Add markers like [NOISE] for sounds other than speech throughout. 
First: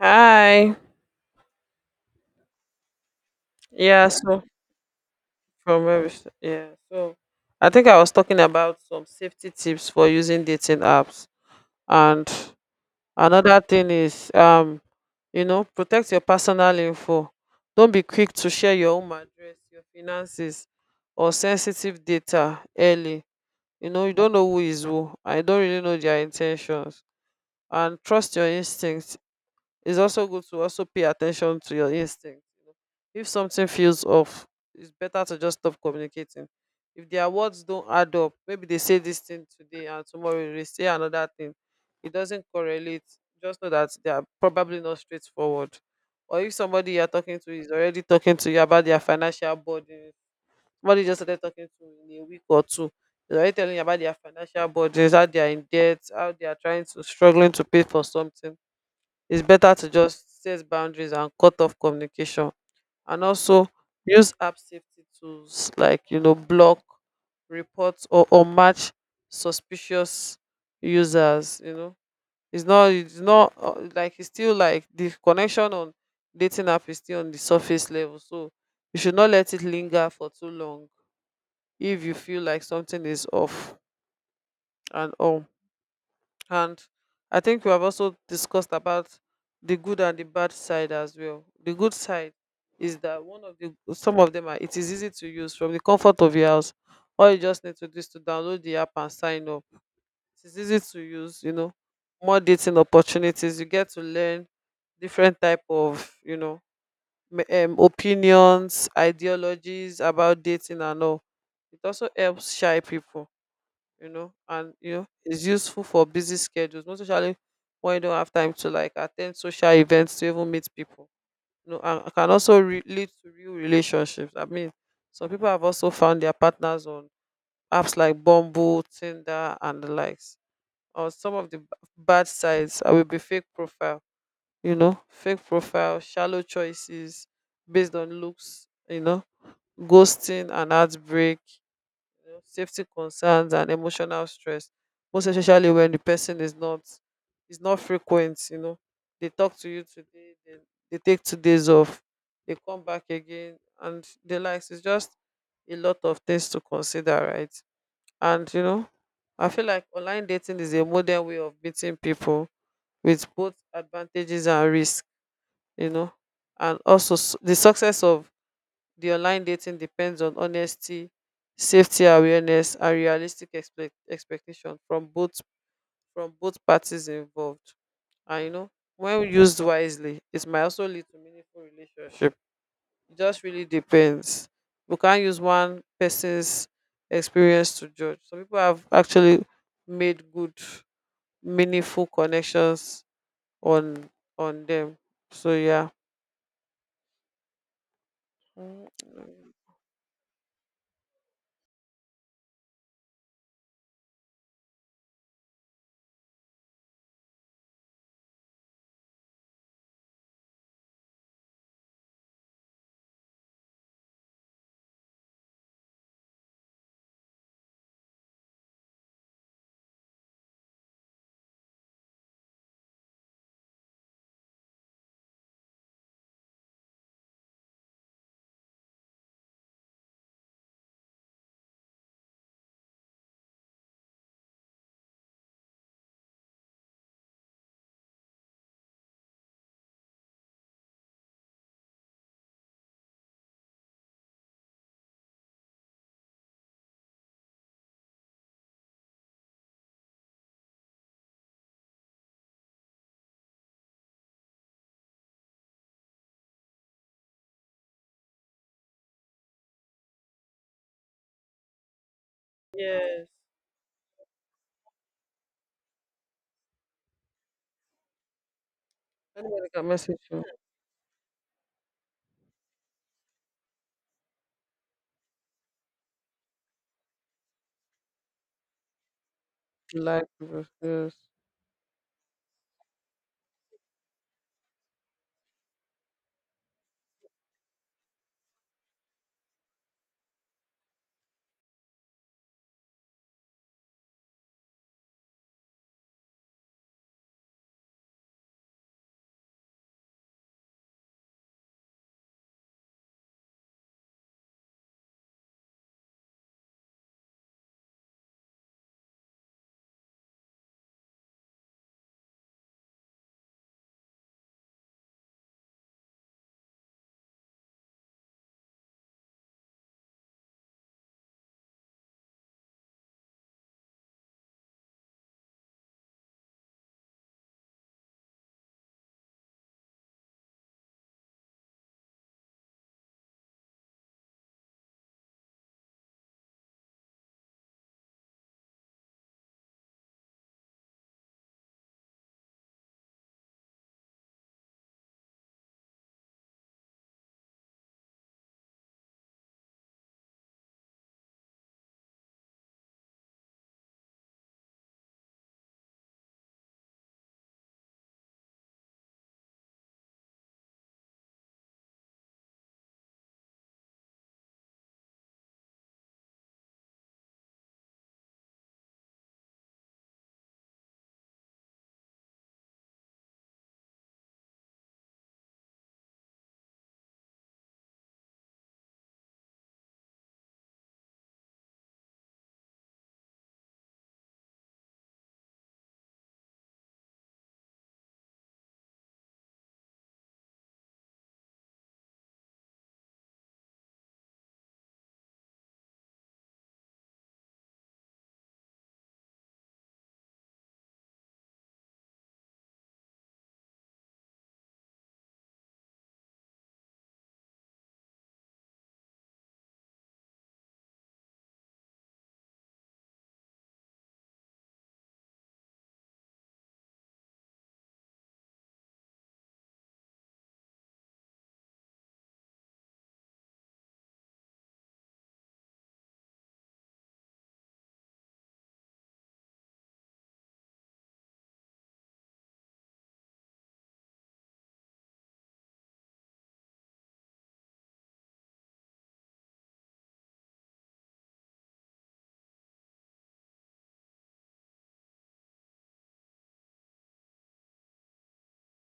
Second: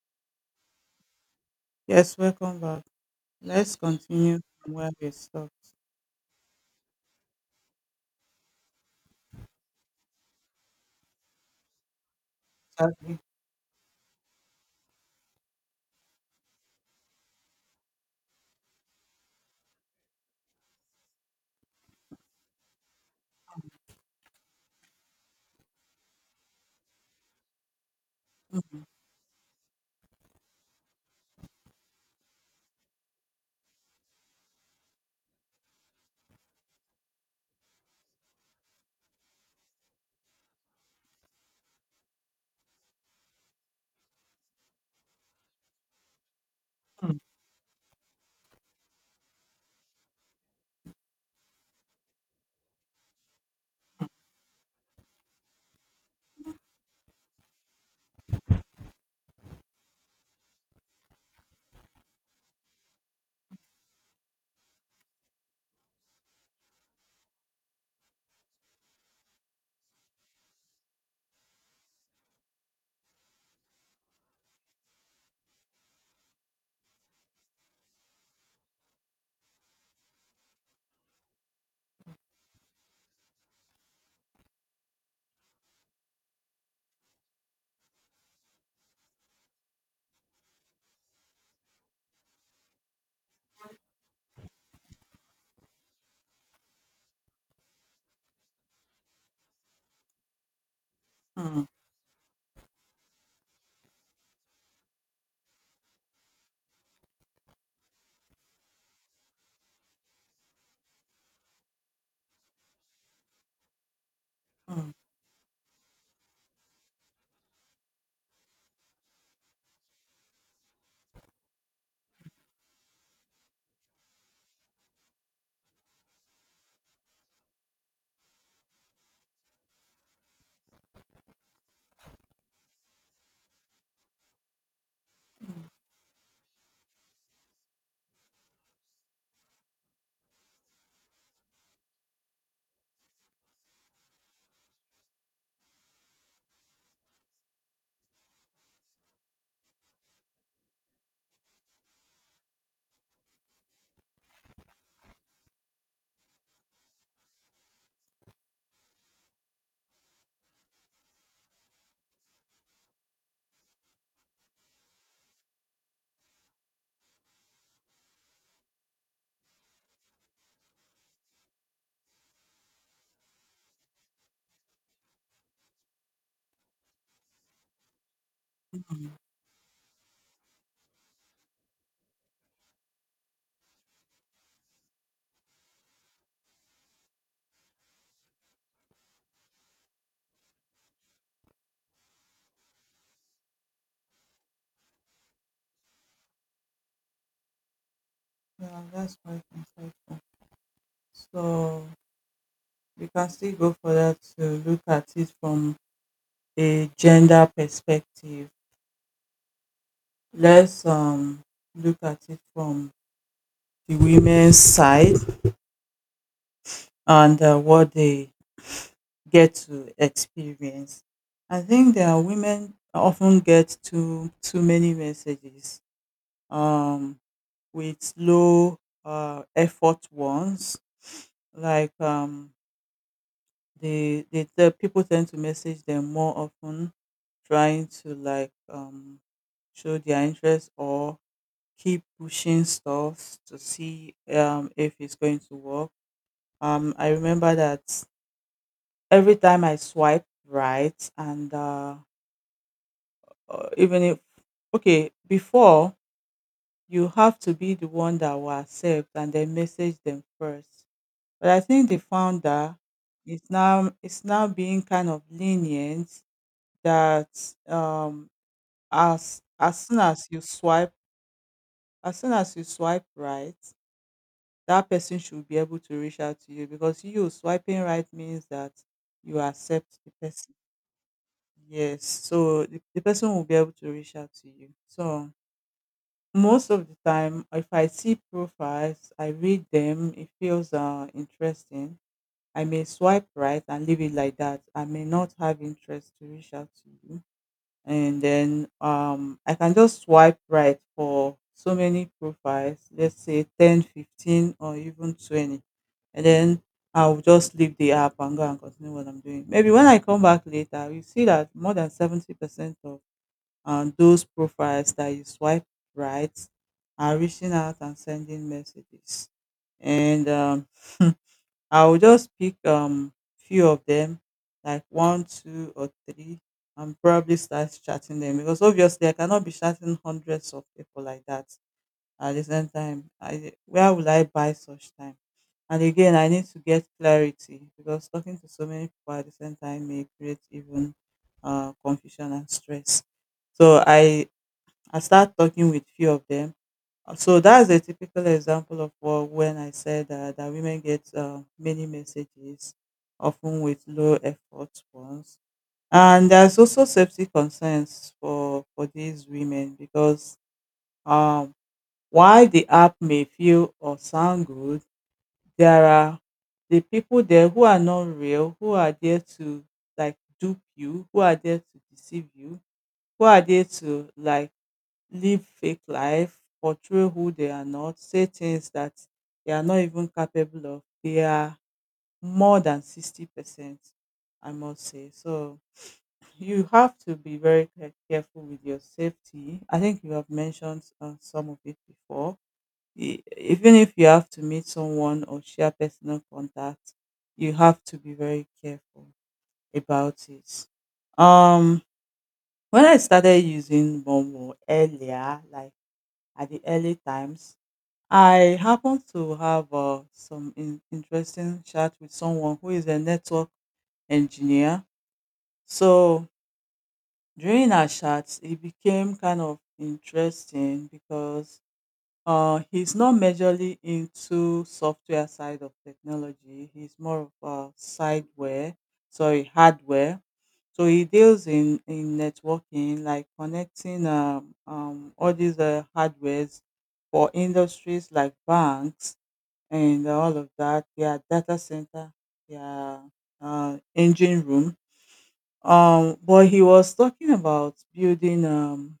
Hi. Yes, welcome back. Let's Yeah, continue so from where we stopped. from where we st- yeah, so I think I was talking about some safety tips for using dating apps. And Shall we? another thing is protect your personal info. Don't be quick to share your home address, your finances, or sensitive data early. You know, you don't know who is who. I don't really know their intentions. And trust your Mm, instincts. It's also good to also pay attention to your instinct. If something feels off, it's better to just stop communicating. If their words don't add up, maybe they say this thing today and tomorrow they say another thing. It doesn't correlate. Just know that they are probably not straightforward. Or if somebody you're mm, talking to is already talking to you about their financial burden, somebody just started talking to you in a week or two. They're already telling you about their financial burdens, how they are in debt, how they are trying to struggling to pay for something. It's better to just set boundaries and cut off communication, and also use app safety tools like, block, report, or match suspicious users, you know. It's not like, it's still like the connection on dating app is still on the surface level, so you should not let it linger for too long if you feel like something is off and all. And I think we have also discussed about the good and the bad side as well. The good side is that one of the some of them are it is easy to use from the comfort of your house. All you just need to do is to download the app and sign up. It is easy to use, you mm, know. More dating opportunities. You get to learn different type of, opinions, ideologies about dating and all. It also helps shy people, mm, it's useful for busy schedules, most especially when you don't have time to like attend social events to even meet people. You know, and it can also lead to real relationships. I mean, some people have also found their partners on apps like Bumble, Tinder, and the likes. Or some of the bad sides I will be fake profile, fake mm, profile, shallow choices based on looks, you know, ghosting and heartbreak, know, safety concerns and emotional stress, most especially when the person is not frequent, you know. They talk to you today, then they take 2 days off, they come back again and the likes. It's just a lot of things to consider, right? And you know, I feel like online dating is a modern way of meeting people with both advantages and risk, you know. And also the success of the online dating depends on honesty, safety awareness, and realistic expectation from both, parties involved. And you know, mm. when used wisely, it might also lead to meaningful relationship. It just really depends. We can't use one person's experience to judge. Some people have actually made good, meaningful connections on on them. So yeah. Yeah, Mm. that's quite insightful. So we can still go further to look at it from a gender perspective. Let's look at it from the women's side and what they get to experience. I think there are women often get too many messages. Um, with low effort ones. Like um, the people tend to message them more often, trying to show their interest or keep pushing stuff to see if it's going to work. I remember that every time I swipe right, and even if okay, before you have to be the one that will accept and then message them first. But I think the founder Yes. is now being kind of lenient that um as Anybody can as soon message as you me. swipe as soon as you swipe right, that person should be able to reach out to you because you swiping right means that you accept the Like, person. yes. Yes. So the person will be able to reach out to you. So most of the time if I see profiles, I read them, it feels interesting I may swipe right and leave it like that. I may not have interest to reach out to you. And then I can just swipe right for so many profiles, let's say 10, 15, or even 20. And then I'll just leave the app and go and continue what I'm doing. Maybe when I come back later, you see that more than 70% of those profiles that you swipe right are reaching out and sending messages. And [LAUGHS] I will just pick few of them, like one, two, or three, and probably start chatting them because obviously I cannot be chatting hundreds of people like that at the same time. Where will I buy such time? And again, I need to get clarity because talking to so many people at the same time may create even confusion and stress. So I start talking with few of them So that's a typical example of what, when I said that women get many messages, often with low effort ones. And there's also safety concerns for these women because um, while the app may feel or sound good, there are the people there who are not real, who are there to like dupe you, who are there to deceive you, who are there to like live fake life, portray who they are not, say things that they are not even capable of. They are more than 60%, I must say. So you have to be very careful with your safety. I think you have mentioned some of it before. Even if you have to meet someone or share personal contact, you have to be very careful about it. Um, when I started using Bumble earlier, like at the early times. I happened to have some interesting chat with someone who is a network engineer. So during our chats, it became kind of interesting because he's not majorly into software side of technology. He's more of a sideware, sorry, hardware. So he deals in networking, like connecting all these hardwares for industries like banks and all of that. Their data center, their engine room. But he was talking about building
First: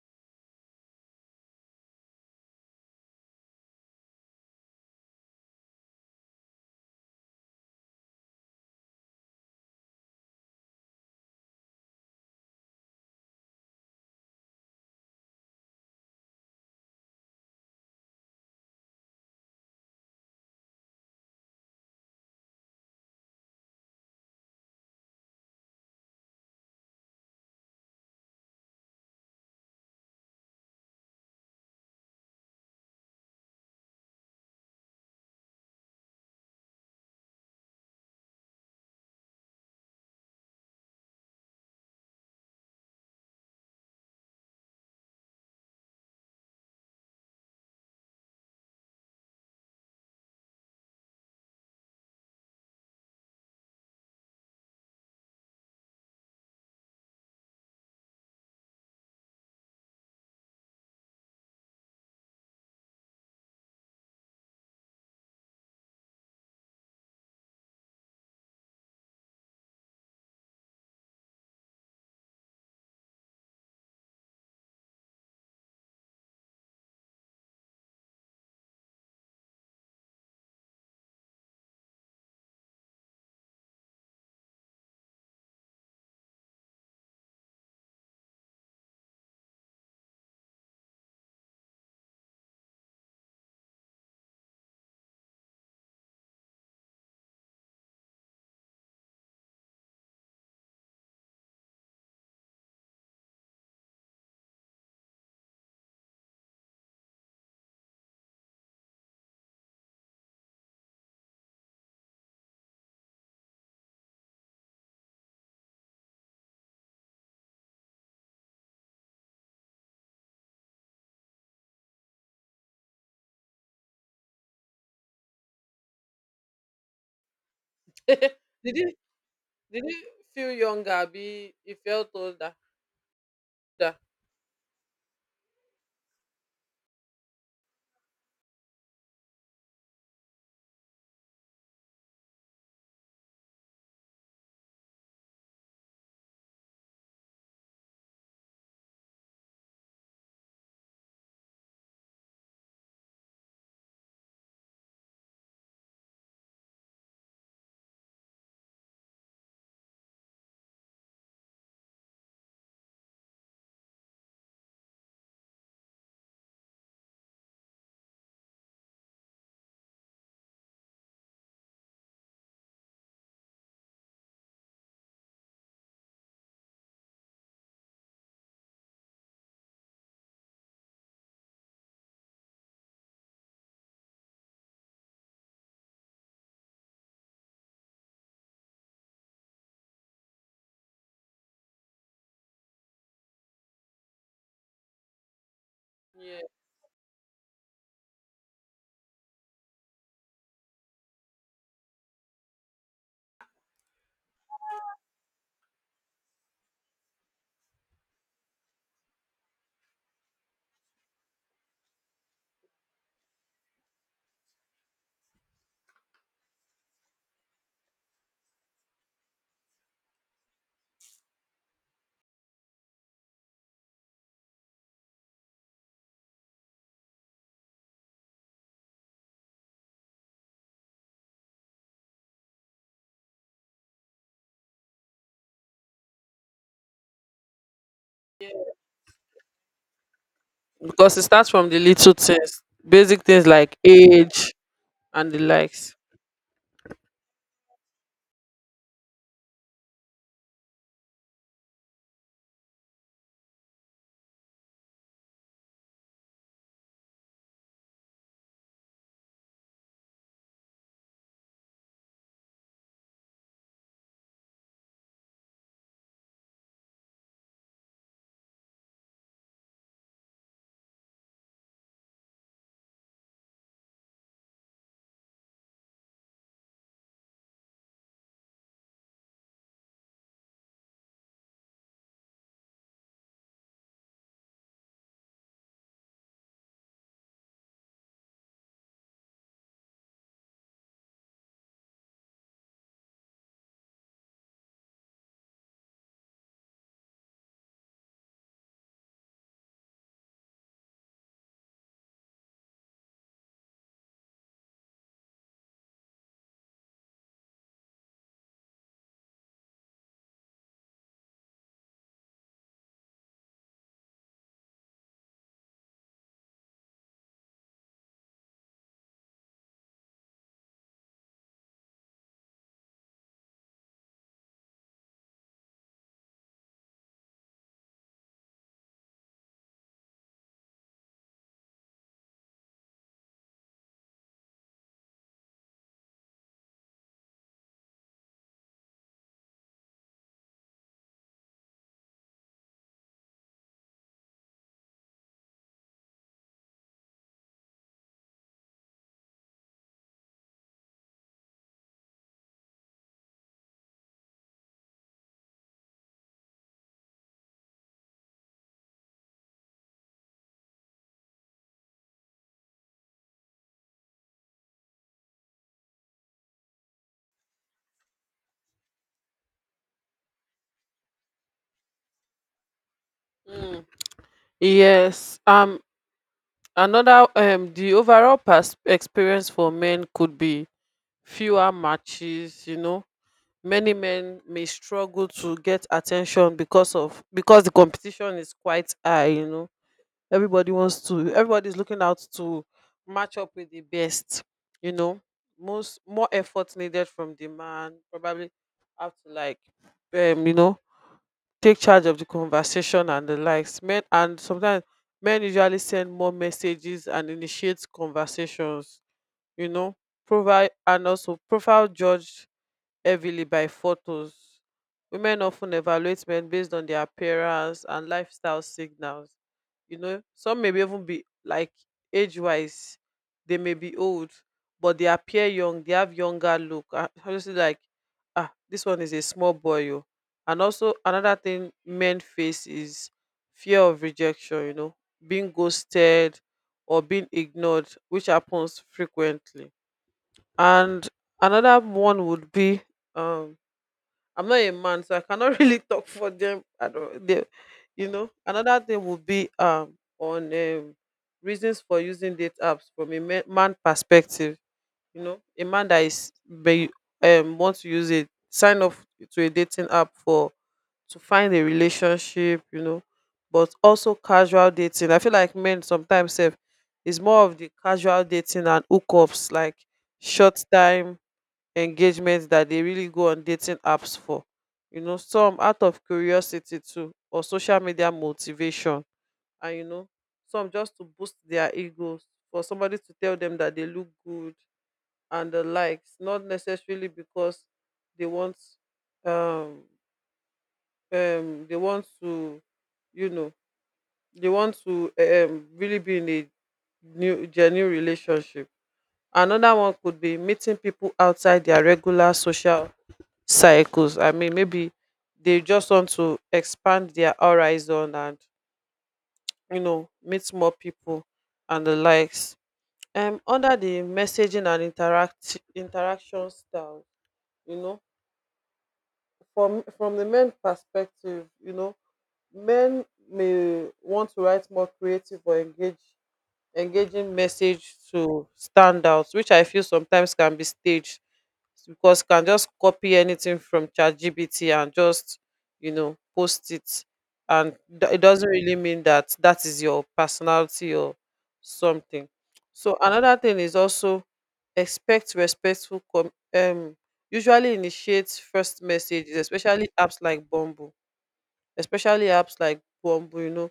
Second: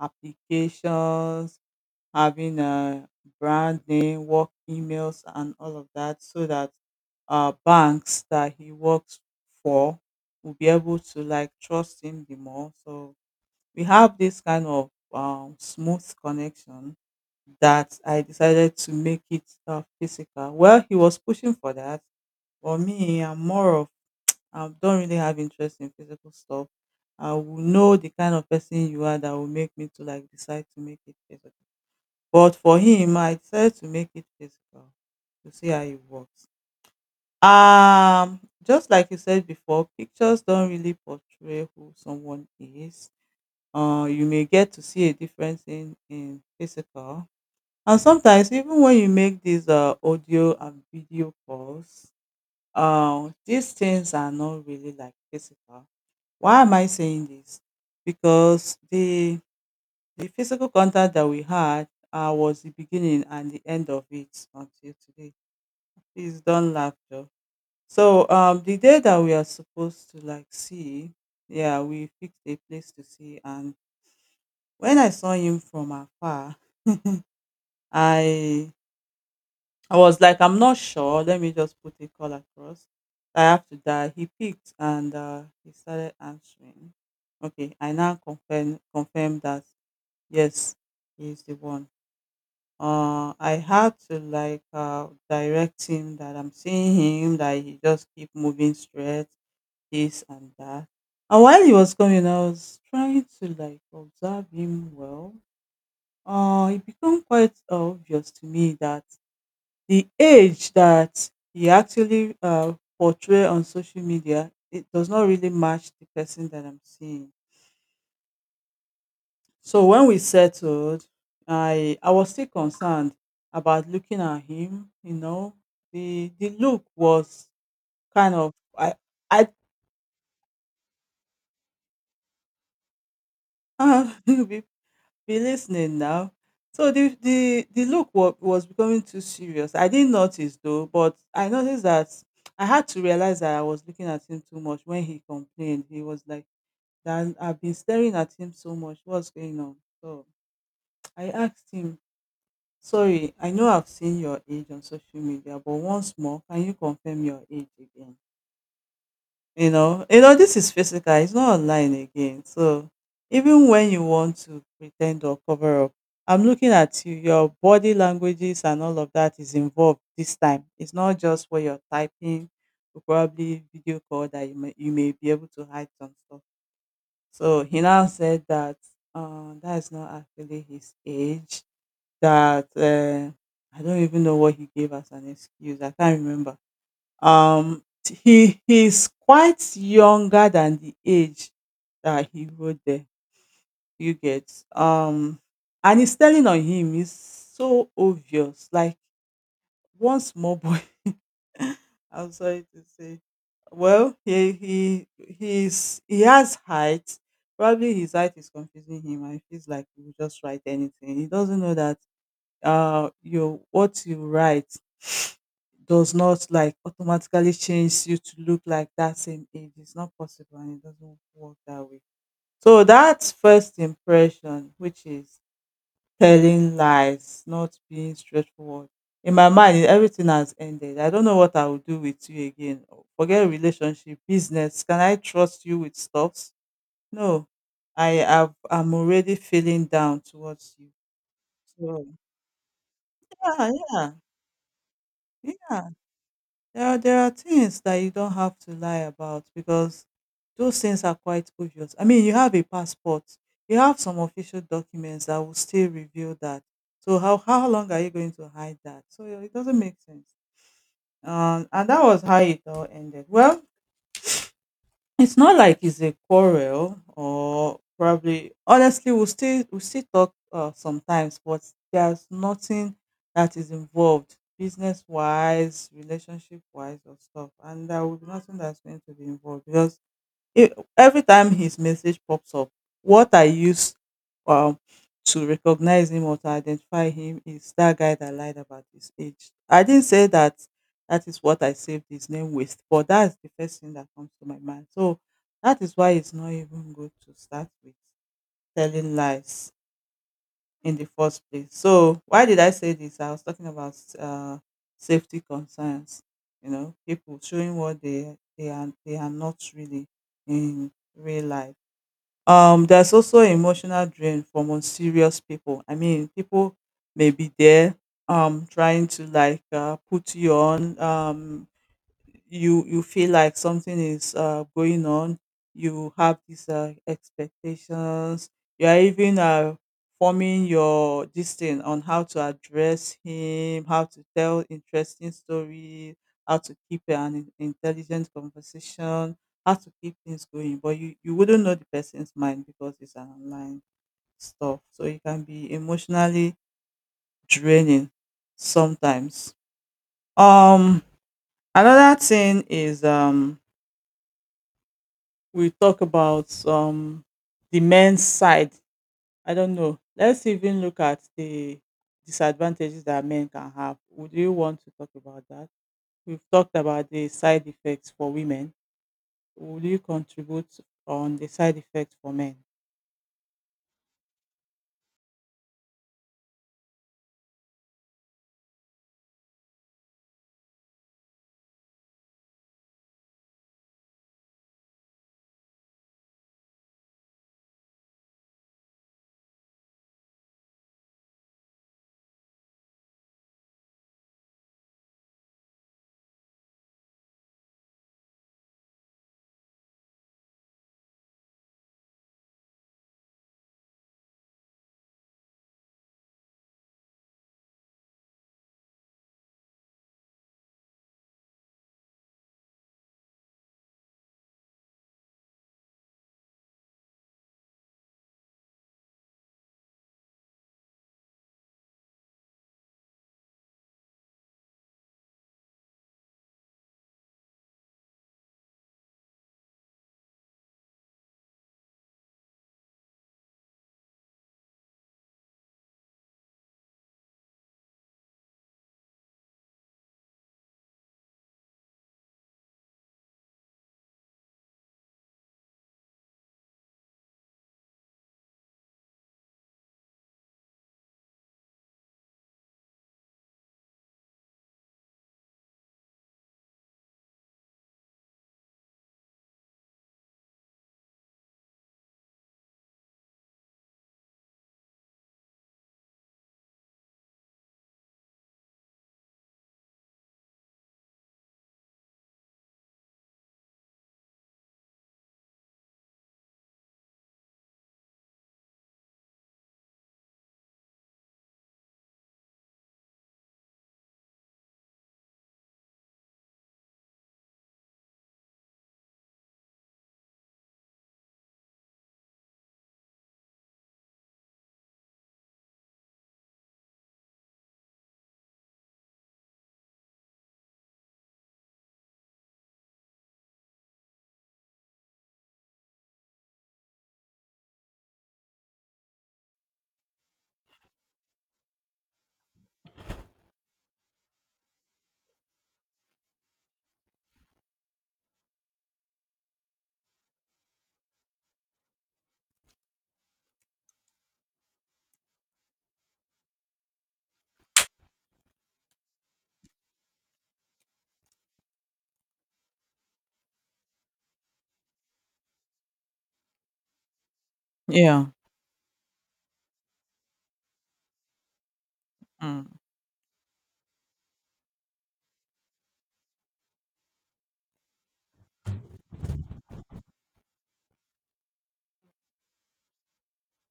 applications having a brand name, work emails, and all of that, so that banks that he works for will be able to like trust him the more. So we have this kind of smooth connection that I decided to make it physical. Well, he was pushing for that. For me, I'm more of I don't really have interest in physical stuff. I will know the kind of person you are that will make me to like decide to make it physical. But for him, I decided to make it physical to see how it works. Just like you said before, pictures don't really portray who someone is. You may get to see a difference in physical. And sometimes, even when you make these audio and video calls, these things are not really like physical. Why am I saying this? Because the physical contact that we had was the beginning and the end of it until today. Please don't laugh, Joe. So the day that we are supposed to like see, yeah, we fixed a place to see, and when I saw him from afar, [LAUGHS] I I was like, I'm not sure. Let me just put a call across. I have to die. He picked and he started answering. Okay, I now confirm that yes, he is the one I had to like direct him that I'm seeing him that he just keep moving straight, this and that. And while he was coming, I was trying to like observe him well. It became quite obvious to me that the age that he actually portray on social media it does not really match the person that I'm seeing. So when we settled, I was still concerned about looking at him. You know, the look was kind [LAUGHS] of did you I did you feel younger? Be you felt older. Older? [LAUGHS] You be listening now. So the look was becoming too serious. I didn't notice though, but I noticed that I had to realize that I was looking at him too much when he complained. He was like, "That I've been staring at him so much. What's going on?" So I asked him Sorry, I know I've seen your age on social media, but once more, can you confirm your age again? This is physical, it's not online again. So even when you want to pretend or cover up, I'm looking at you, your body languages and all of that is involved this time. It's not just what you're typing, or probably video call that you may be able to hide some stuff. So he now said that that is not actually his age that, I don't even know what he gave as an excuse. I can't remember. He's quite younger than the age that he wrote there. You get and he's Yeah. telling on him. It's so obvious. Like one small boy. [LAUGHS] I'm sorry to say. Well, he he has height. Probably his height is confusing him, and he feels like he will just write anything. He doesn't know that your what you write does not like automatically change you to look like that same age. It's not possible and it doesn't work that way. So that's first impression, which is telling lies, not being straightforward. In my mind, everything has ended. I don't know what I will do with you again. Forget relationship, business. Can I trust you with stuffs? No. I'm already feeling down towards you. Because it starts from the So little things, basic things yeah, like yeah. age and the Yeah. likes. There are things that you don't have to lie about because those things are quite obvious. I mean, you have a passport, you have some official documents that will still reveal that. So how long are you going to hide that? So it doesn't make sense. And that was how it all ended. Well, it's not like it's a quarrel or probably honestly we still talk sometimes but there's nothing that is involved business wise relationship wise or stuff and there will be nothing that's going to be involved because every time his message pops up, what I use um, to recognize him or to identify him is that guy that lied about his age. I didn't say that that is what I saved his name with, but that's the first thing that comes to my mind. So that is why it's not even good to start with telling lies in the first place. So why did I say this? I was talking about safety concerns. You know, people showing what they are not really in real life. There's also emotional drain from unserious people. I mean, people may be there trying to put you on. You feel like something is going on. You have these expectations. You are even forming your this thing on how to address him, how to tell interesting stories, how to keep an intelligent conversation, how to keep things going, but you wouldn't know the person's mind because it's an online stuff, so it can be emotionally draining sometimes. um Another thing is, we talk about the men's side. I don't know, let's even look at the disadvantages that men can have. Would you want to talk about that? We've talked about the side effects for women. Would you contribute on the side effects for men? Mm. Yes. Another The overall experience for men could be fewer matches. You know, many men may struggle to get attention because the competition is quite high. You know, everybody's looking out to match up with the best, you know. Most More effort needed from the man, probably have to like you know, take charge of the conversation and the likes. Men, and sometimes men usually send more messages and initiate conversations, you know, provide and also profile judge heavily by photos. Women often evaluate men based on their appearance and lifestyle signals. You know, some may even be like age wise, they may be old, but they appear young, they have younger look. Ah, obviously, like, ah, this one is a small boy. Oh. And also, another thing men face is fear of rejection, you know, being ghosted or being ignored, which happens frequently. And another one would be, um I'm not a man, so I cannot [LAUGHS] really talk for them. I don't, they, you know. Another thing would be on, reasons for using date apps from a man perspective. You know, a man that is may wants to use it, sign up to a dating app for to find a relationship. You know, but also casual dating. I feel like men sometimes have is more of the casual dating and hookups, like short time engagements that they really go on dating apps for, you know. Some out of curiosity too, or social media motivation. And you know, some just to boost their egos, for somebody to tell them that they look good and the likes, not necessarily because they want um they want to you know they want to really be in a new genuine relationship. Another one could be meeting people outside their regular social cycles. I mean, maybe they just want to expand their horizon and, you know, meet more people and the likes. Under the messaging and interaction style, you know, from the men perspective, you know, men may want to write more creative or engage engaging message to stand out, which I feel sometimes can be staged because you can just copy anything from ChatGPT and just, you know, post it. And it Yeah. doesn't really mean that that is your personality or something. Mm. So another thing is also expect respectful usually initiates first messages, especially apps like Bumble, you know,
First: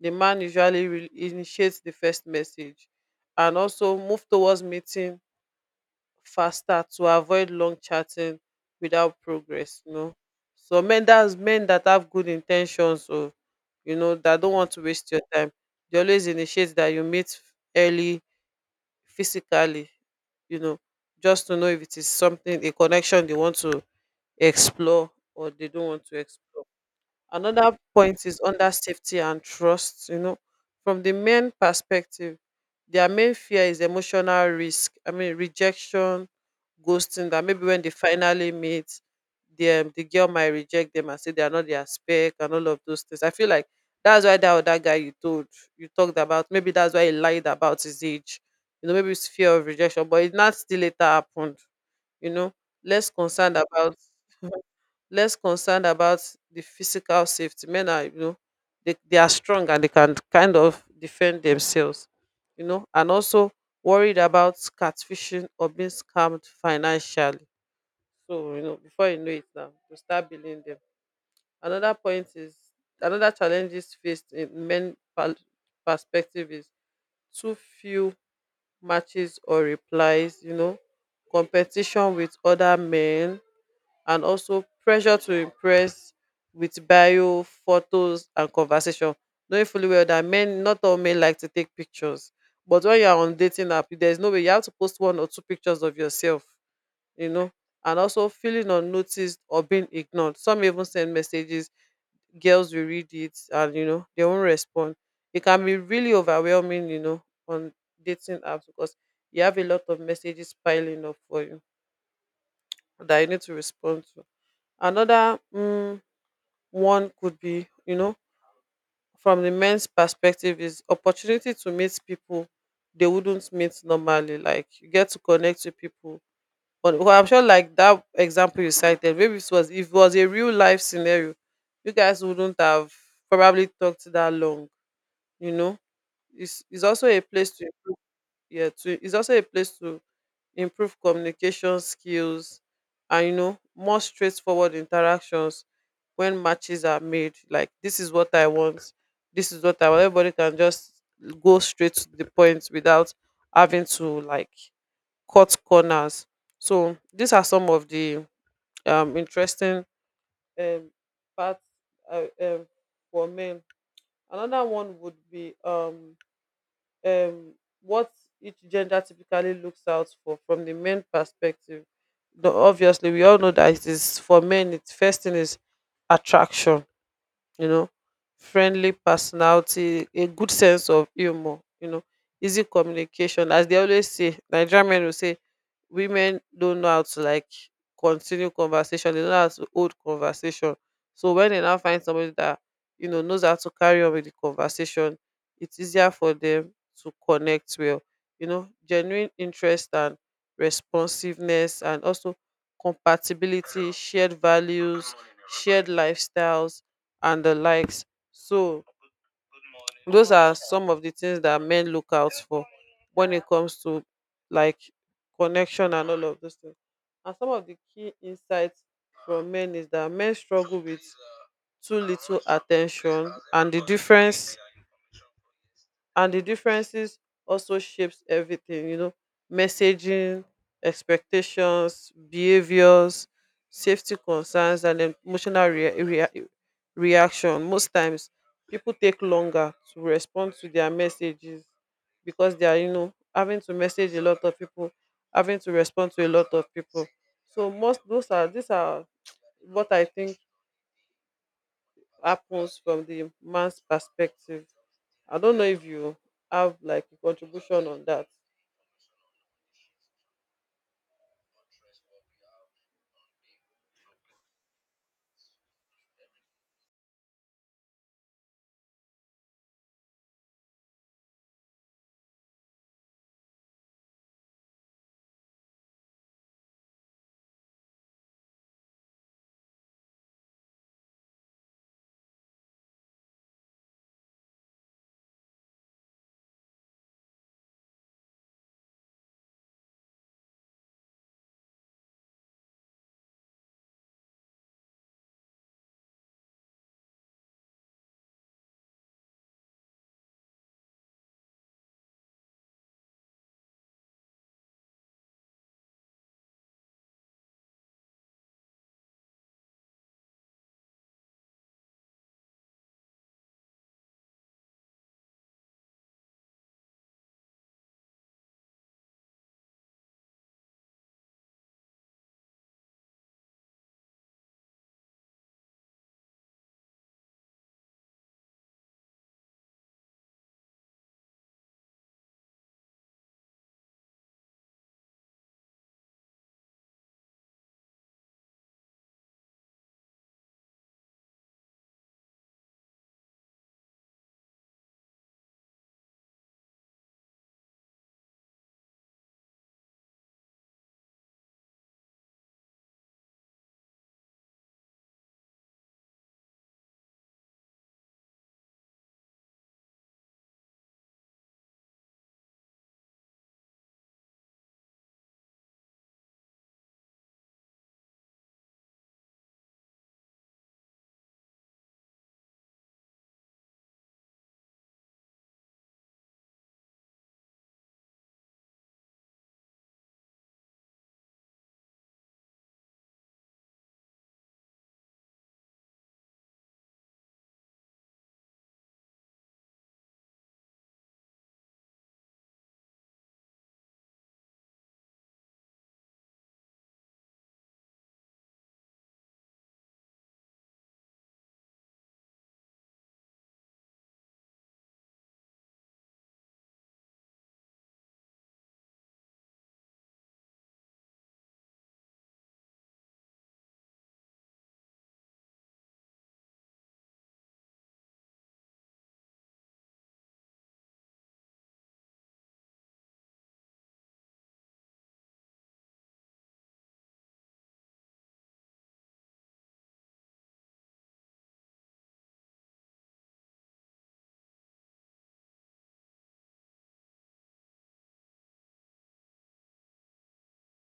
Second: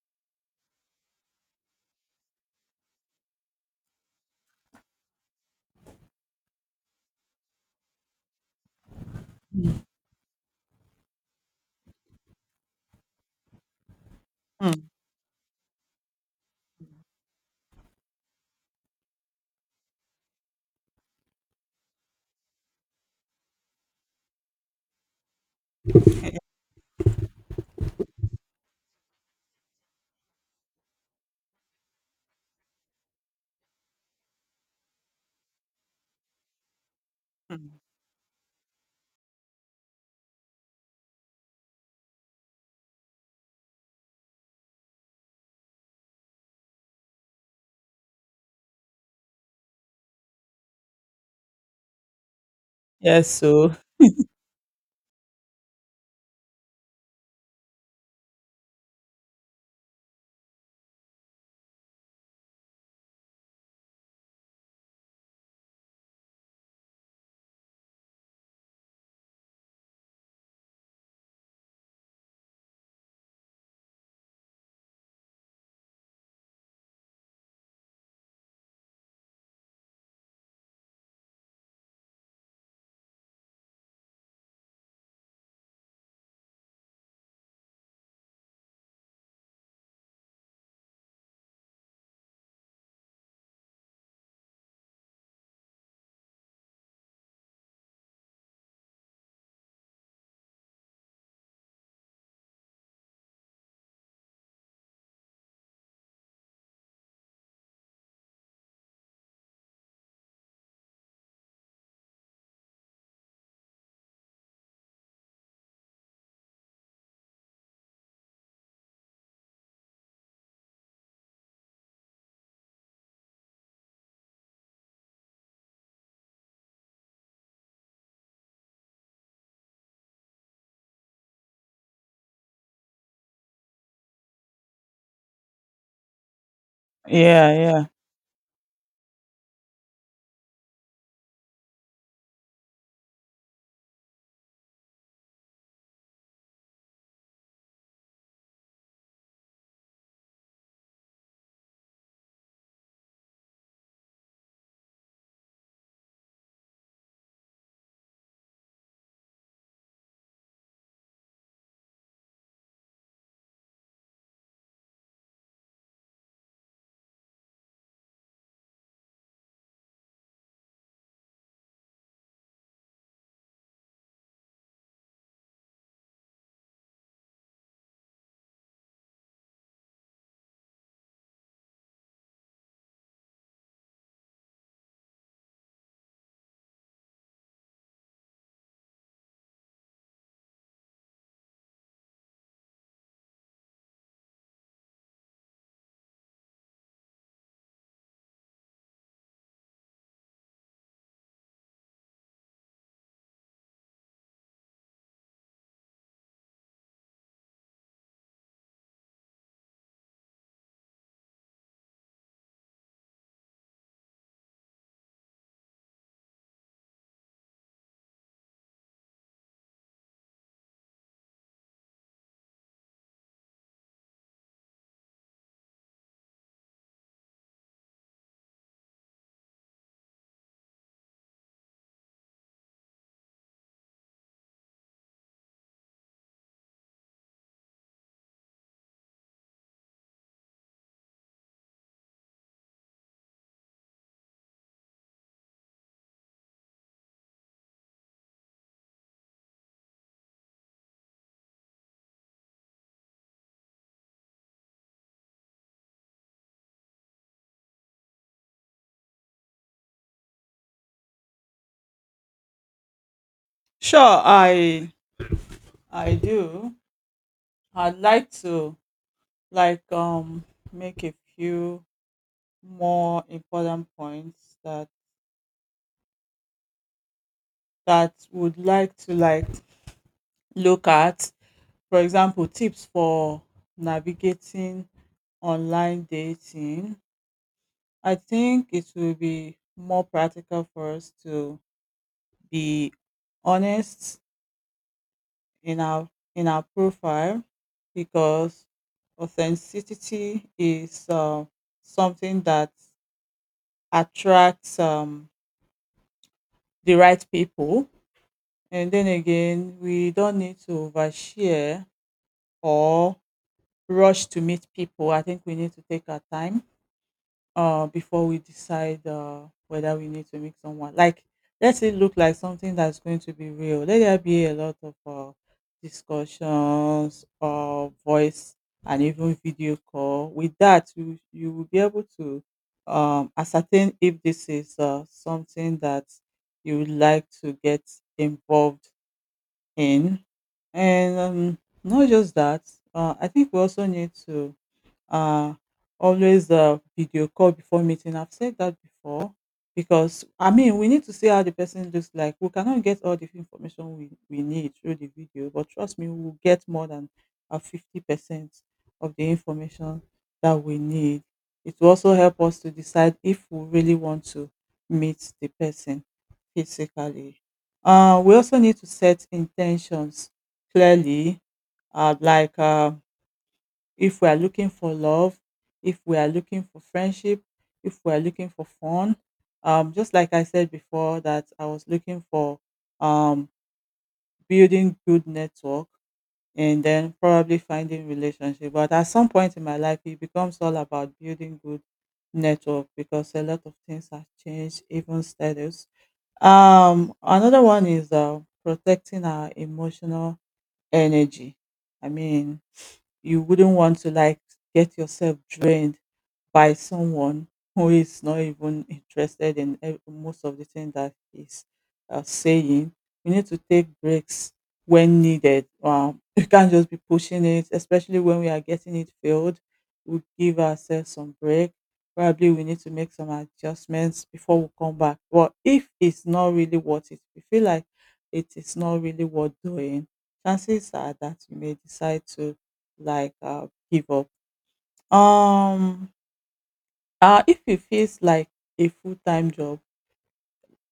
the man usually initiates the first message and also move towards meeting faster to avoid long chatting without progress, you know. So men, that's men that have good intentions, or you know, that don't want to Mm. waste your time, they always initiate that you meet early physically, you know, just to know if it is something, a connection they want to explore or they don't want to explore. Another point is under safety and trust. You know, from the men perspective, their main fear is emotional risk. I mean, rejection, ghosting. That maybe Mm. when they finally meet, the girl might reject them and say they are not their spec and all of those things. I feel like that's why that other guy you told you talked about. Maybe that's why he lied about his age. You know, maybe it's fear of rejection, but it not still later happened. You know, less Yes, concerned so about less concerned about the physical safety. Men are, you know, they are strong and they can kind of defend themselves, you know, and also worried about catfishing or being scammed financially. So, you know, before you know it now, you start building them. Another point is another challenge is faced in men perspective is too few matches or replies, you know, competition with other men, and also pressure to impress with bio, photos, and conversation. Knowing fully well that men, not all men like to take pictures. But when you are on dating app, there's no way, you have to post one or two pictures of yourself, you know, and also feeling unnoticed or being ignored. Some even send messages, girls will read it and, you know, they won't respond. It can be really overwhelming, you know, on dating apps because you have a lot of messages piling up for you that you need to respond to. Another one could be, you know, from the men's perspective, is opportunity to meet people they wouldn't meet normally, like, you get to connect with people. But, well, I'm sure, like that example you cited, maybe it was, if it was a real life scenario, you guys wouldn't have probably talked that long. You know, it's also a place yeah, to, yeah. yeah, to it's also a place to improve communication skills, and, you know, more straightforward interactions. When matches are made, like, this is what I want, everybody can just go straight to the point without having to like cut corners. So these are some of the interesting um parts, uh, um, for men. Another one would be, um, what each gender typically looks out for from the men perspective. Though obviously, we all know that it is for men. It's first thing is attraction, you know, friendly personality, a good sense of humor, you know, easy communication. As they always say, Nigerian men will say women don't know how to like continue conversation, they don't know how to hold conversation. So when they now find somebody that, you know, knows how to carry on with the conversation, it's easier for them to connect well. You know, genuine interest and responsiveness, and also compatibility, shared values, shared lifestyles and the likes. So those are some of the things that men look out for when it comes to like connection and all of those things. And some of the key insights from men is that men struggle with too little attention and the differences also shapes everything, you know, messaging, expectations, behaviors, safety concerns and emotional reaction. Most times people take longer to respond to their messages because they are, you know, having to message a lot of people, having to respond to a lot of people. So most those are these are what I think happens from the man's perspective. I don't know if you have like a contribution on that. Sure, I do. I'd like to, like, make a few more important points that that would like to like look at. For example, tips for navigating online dating. I think it will be more practical for us to be honest in our, in our profile, because authenticity is something that attracts the right people. And then again, we don't need to overshare or rush to meet people. I think we need to take our time before we decide whether we need to meet someone. Like, let it look like something that's going to be real. Let there be a lot of discussions, voice, and even video call. With that, you will be able to ascertain if this is something that you would like to get involved in. And not just that, I think we also need to uh, always video call before meeting. I've said that before because I mean we need to see how the person looks like. We cannot get all the information we need through the video, but trust me, we'll get more than 50% of the information that we need. It will also help us to decide if we really want to meet the person physically. We also need to set intentions clearly, like if we are looking for love, if we are looking for friendship, if we are looking for fun. Just like I said before, that I was looking for um, building good network and then probably finding relationship. But at some point in my life, it becomes all about building good network, because a lot of things have changed, even status. Another one is protecting our emotional energy. I mean, you wouldn't want to like get yourself drained by someone who is not even interested in most of the things that he's saying. You need to take breaks when needed. [LAUGHS] You can't just be pushing it, especially when we are getting it filled. We give ourselves some break. Probably we need to make some adjustments before we come back. But if it's not really worth it, we feel like it is not really worth doing, chances are that you may decide to give up. Um, if it feels like a full time job,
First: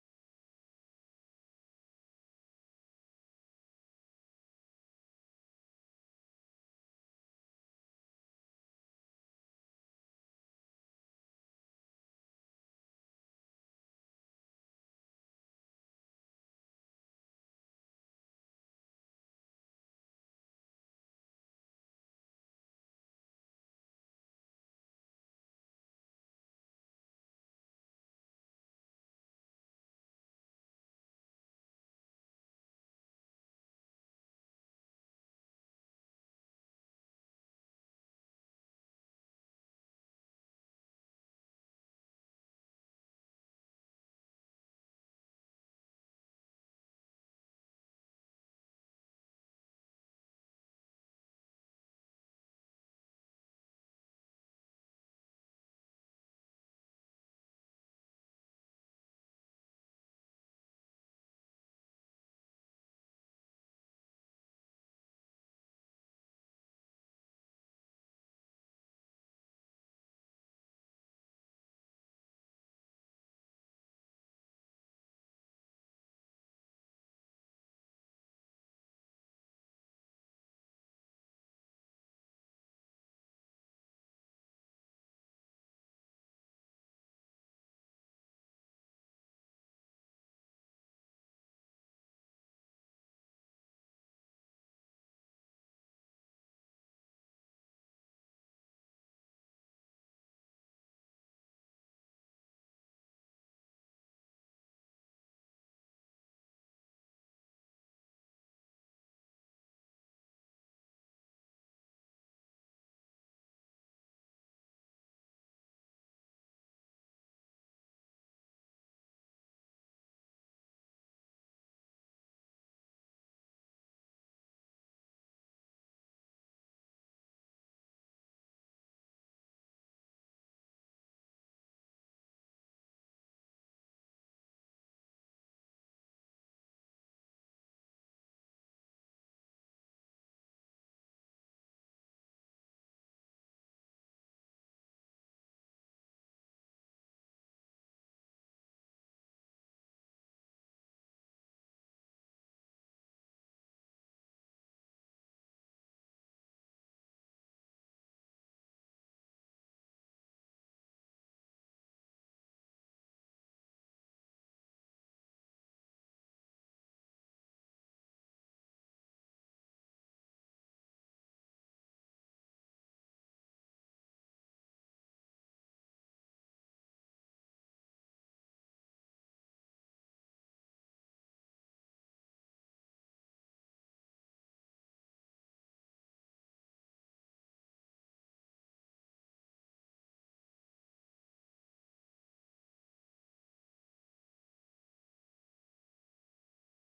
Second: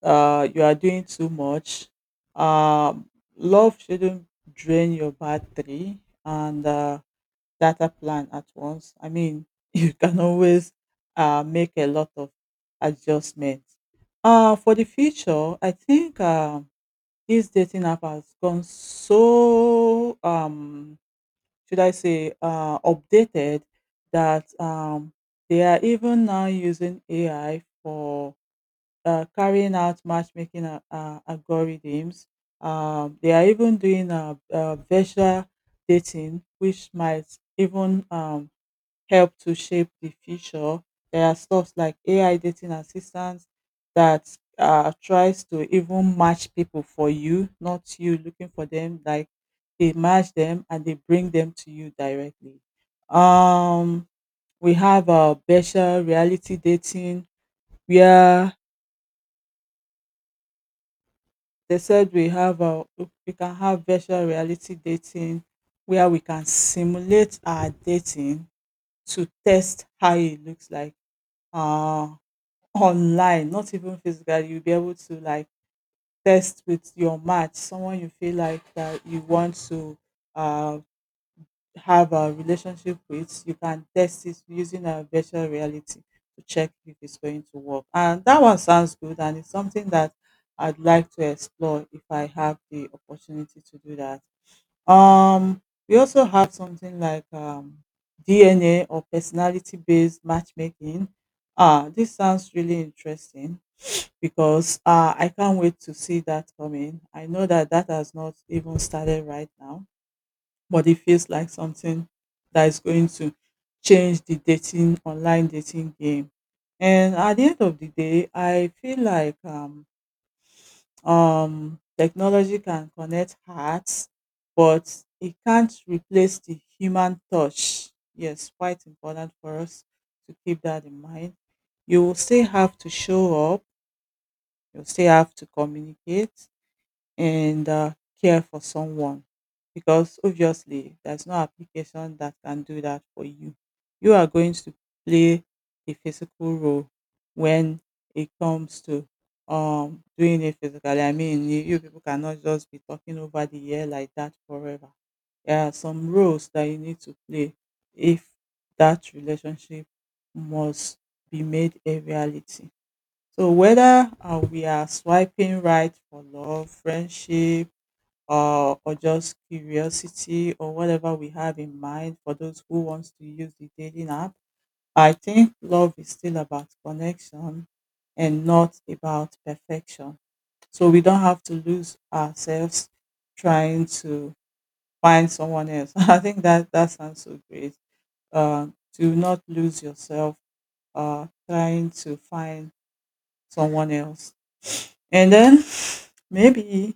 you are doing too much. Um, Love shouldn't drain your battery and data plan at once. I mean, [LAUGHS] you can always make a lot of adjustments. For the future, I think this dating app has gone so should I say, updated that they are even now using AI for carrying out matchmaking algorithms. They are even doing virtual dating, which might even help to shape the future. There are stuff like AI dating assistants that tries to even match people for you, not you looking for them. Like they match them and they bring them to you directly. Um, we have virtual reality dating where they said we can have virtual reality dating where we can simulate our dating to test how it looks like. Uh, Online, not even physical. You'll be able to like test with your match, someone you feel like that you want to uh, have a relationship with. You can test it using a virtual reality to check if it's going to work. And that one sounds good, and it's something that I'd like to explore if I have the opportunity to do that. Um, we also have something like DNA or personality based matchmaking. Ah, this sounds really interesting because I can't wait to see that coming. I know that that has not even started right now, but it feels like something that is going to change the dating online dating game. And at the end of the day, I feel like technology can connect hearts, but it can't replace the human touch. Yes, quite important for us to keep that in mind. You will still have to show up. You will still have to communicate and care for someone, because obviously there's no application that can do that for you. You are going to play a physical role when it comes to doing it physically. I mean, you people cannot just be talking over the air like that forever. There are some roles that you need to play if that relationship must be made a reality. So whether we are swiping right for love, friendship, or just curiosity or whatever we have in mind for those who wants to use the dating app, I think love is still about connection and not about perfection. So we don't have to lose ourselves trying to find someone else. [LAUGHS] I think that sounds so great. Uh, to not lose yourself trying to find someone else. And then [SIGHS] maybe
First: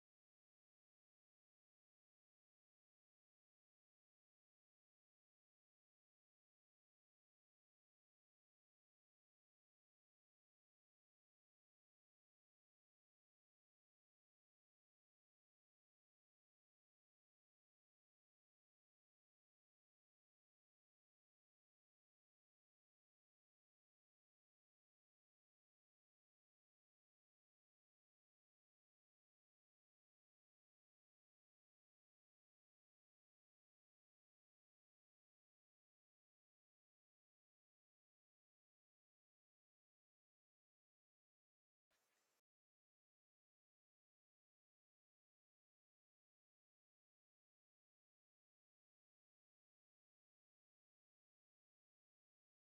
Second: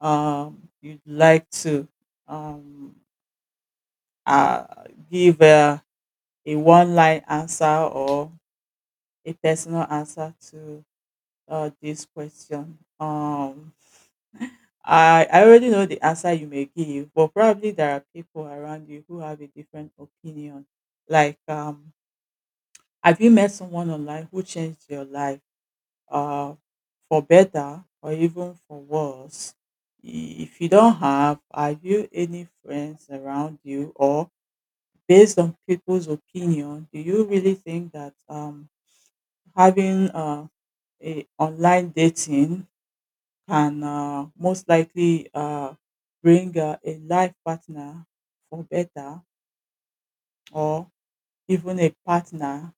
you'd like to um, uh, give a one line answer or a personal answer to this question. I already know the answer you may give, but probably there are people around you who have a different opinion. Like, have you met someone online who changed your life? uh, for better or even for worse. If you don't have you any friends around you, or based on people's opinion, do you really think that having a online dating can most likely bring a life partner for better, or even a partner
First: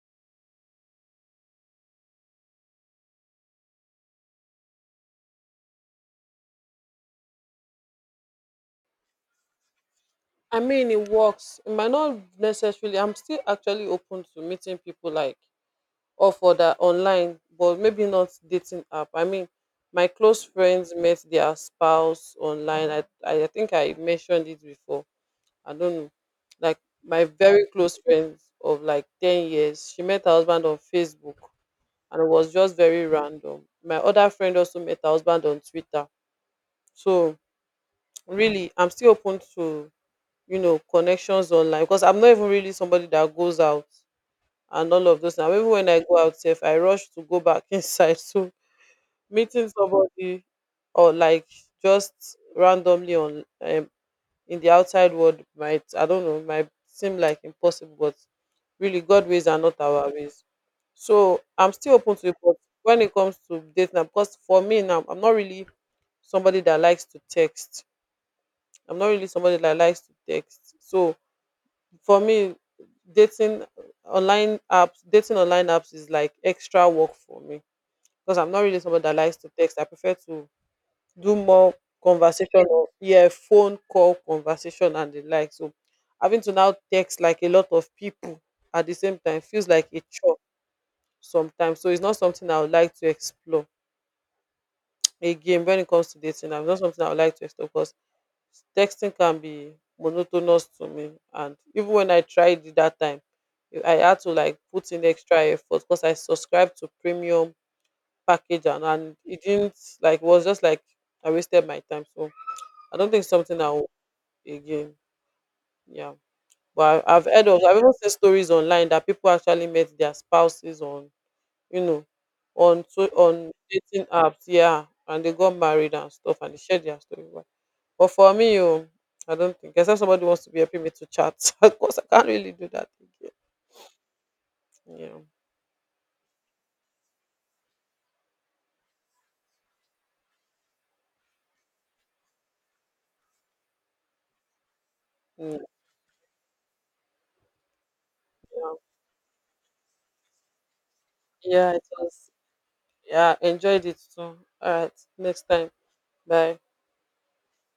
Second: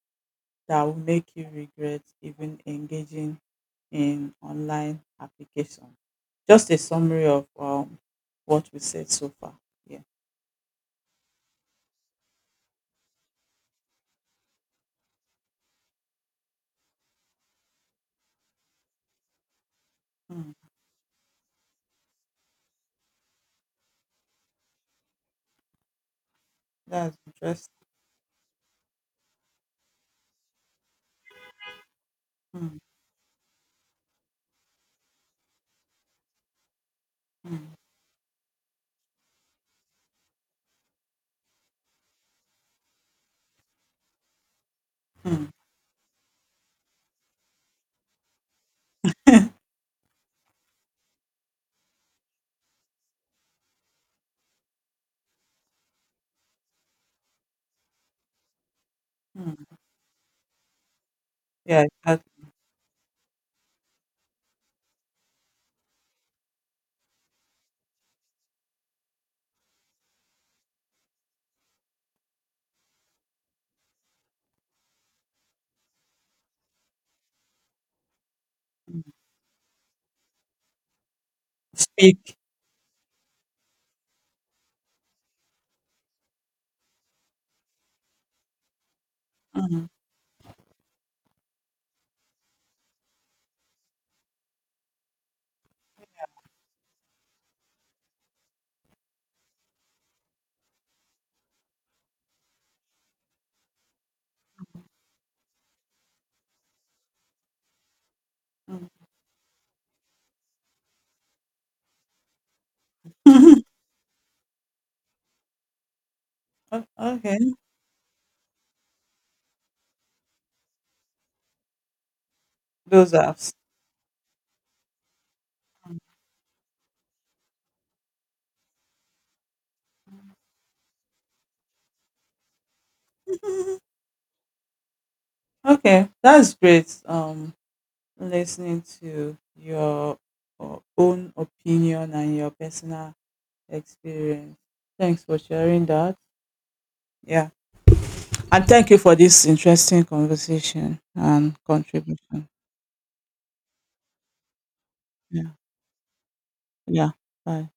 that will make you regret even engaging in online application. Just a summary of what we said so far. Yeah. I mean, it works. It might not necessarily. I'm still actually open to meeting people like off for that online, but maybe not dating app. I mean, my close Hmm. friends met their spouse online. I think I mentioned it before. I don't know. Like That's my very interesting. close friends of like 10 years, she met her husband on Facebook, and it was just Hmm. very random. My other friend also met her husband on Twitter. So Hmm. really, I'm still open to, you know, connections online, because I'm not even really somebody that goes out and all of those. Hmm. Now even when I go out, if I rush to go back [LAUGHS] inside. So meeting somebody or like just randomly on in the outside world might, I don't know, might seem like impossible, but really, God ways Hmm. are not our ways. So I'm Yeah, still open to it. exactly. But when it comes to dating, because for me now, I'm not really somebody that likes to text. I'm not really somebody that likes to text. So for me, dating dating online apps is like extra work for me because I'm not really somebody Hmm. that likes to text. I prefer to do more Speak. conversation, or yeah, phone call conversation and the like. So having to now text like a lot of people at the same time feels Hmm. like a chore sometimes. So it's not something I would like to explore again when it comes to dating. I'm not something I would like to explore because. Texting can be monotonous to me, and even when I tried it that time, I had to like put in extra effort because I subscribed to premium package, and, Hmm. and it didn't, like, was just like I wasted my time. So I don't think it's something I'll again. Yeah. But I've heard Okay, of, I've even seen stories online that people actually met their spouses on, you know, on so those on apps. dating apps, yeah, and they got married and stuff and they shared their story. Right? But for me, oh, I don't think, except somebody wants to be helping me to chat. [LAUGHS] Of course, I can't really do that again. [LAUGHS] Yeah. Okay, that's great. Listening to your own opinion and your personal experience. Thanks for Mm, sharing that. Yeah. And yeah. thank you for this interesting conversation and Yeah, it was, contribution. yeah, enjoyed it too. All right, next Yeah. time. Bye. Yeah. Bye.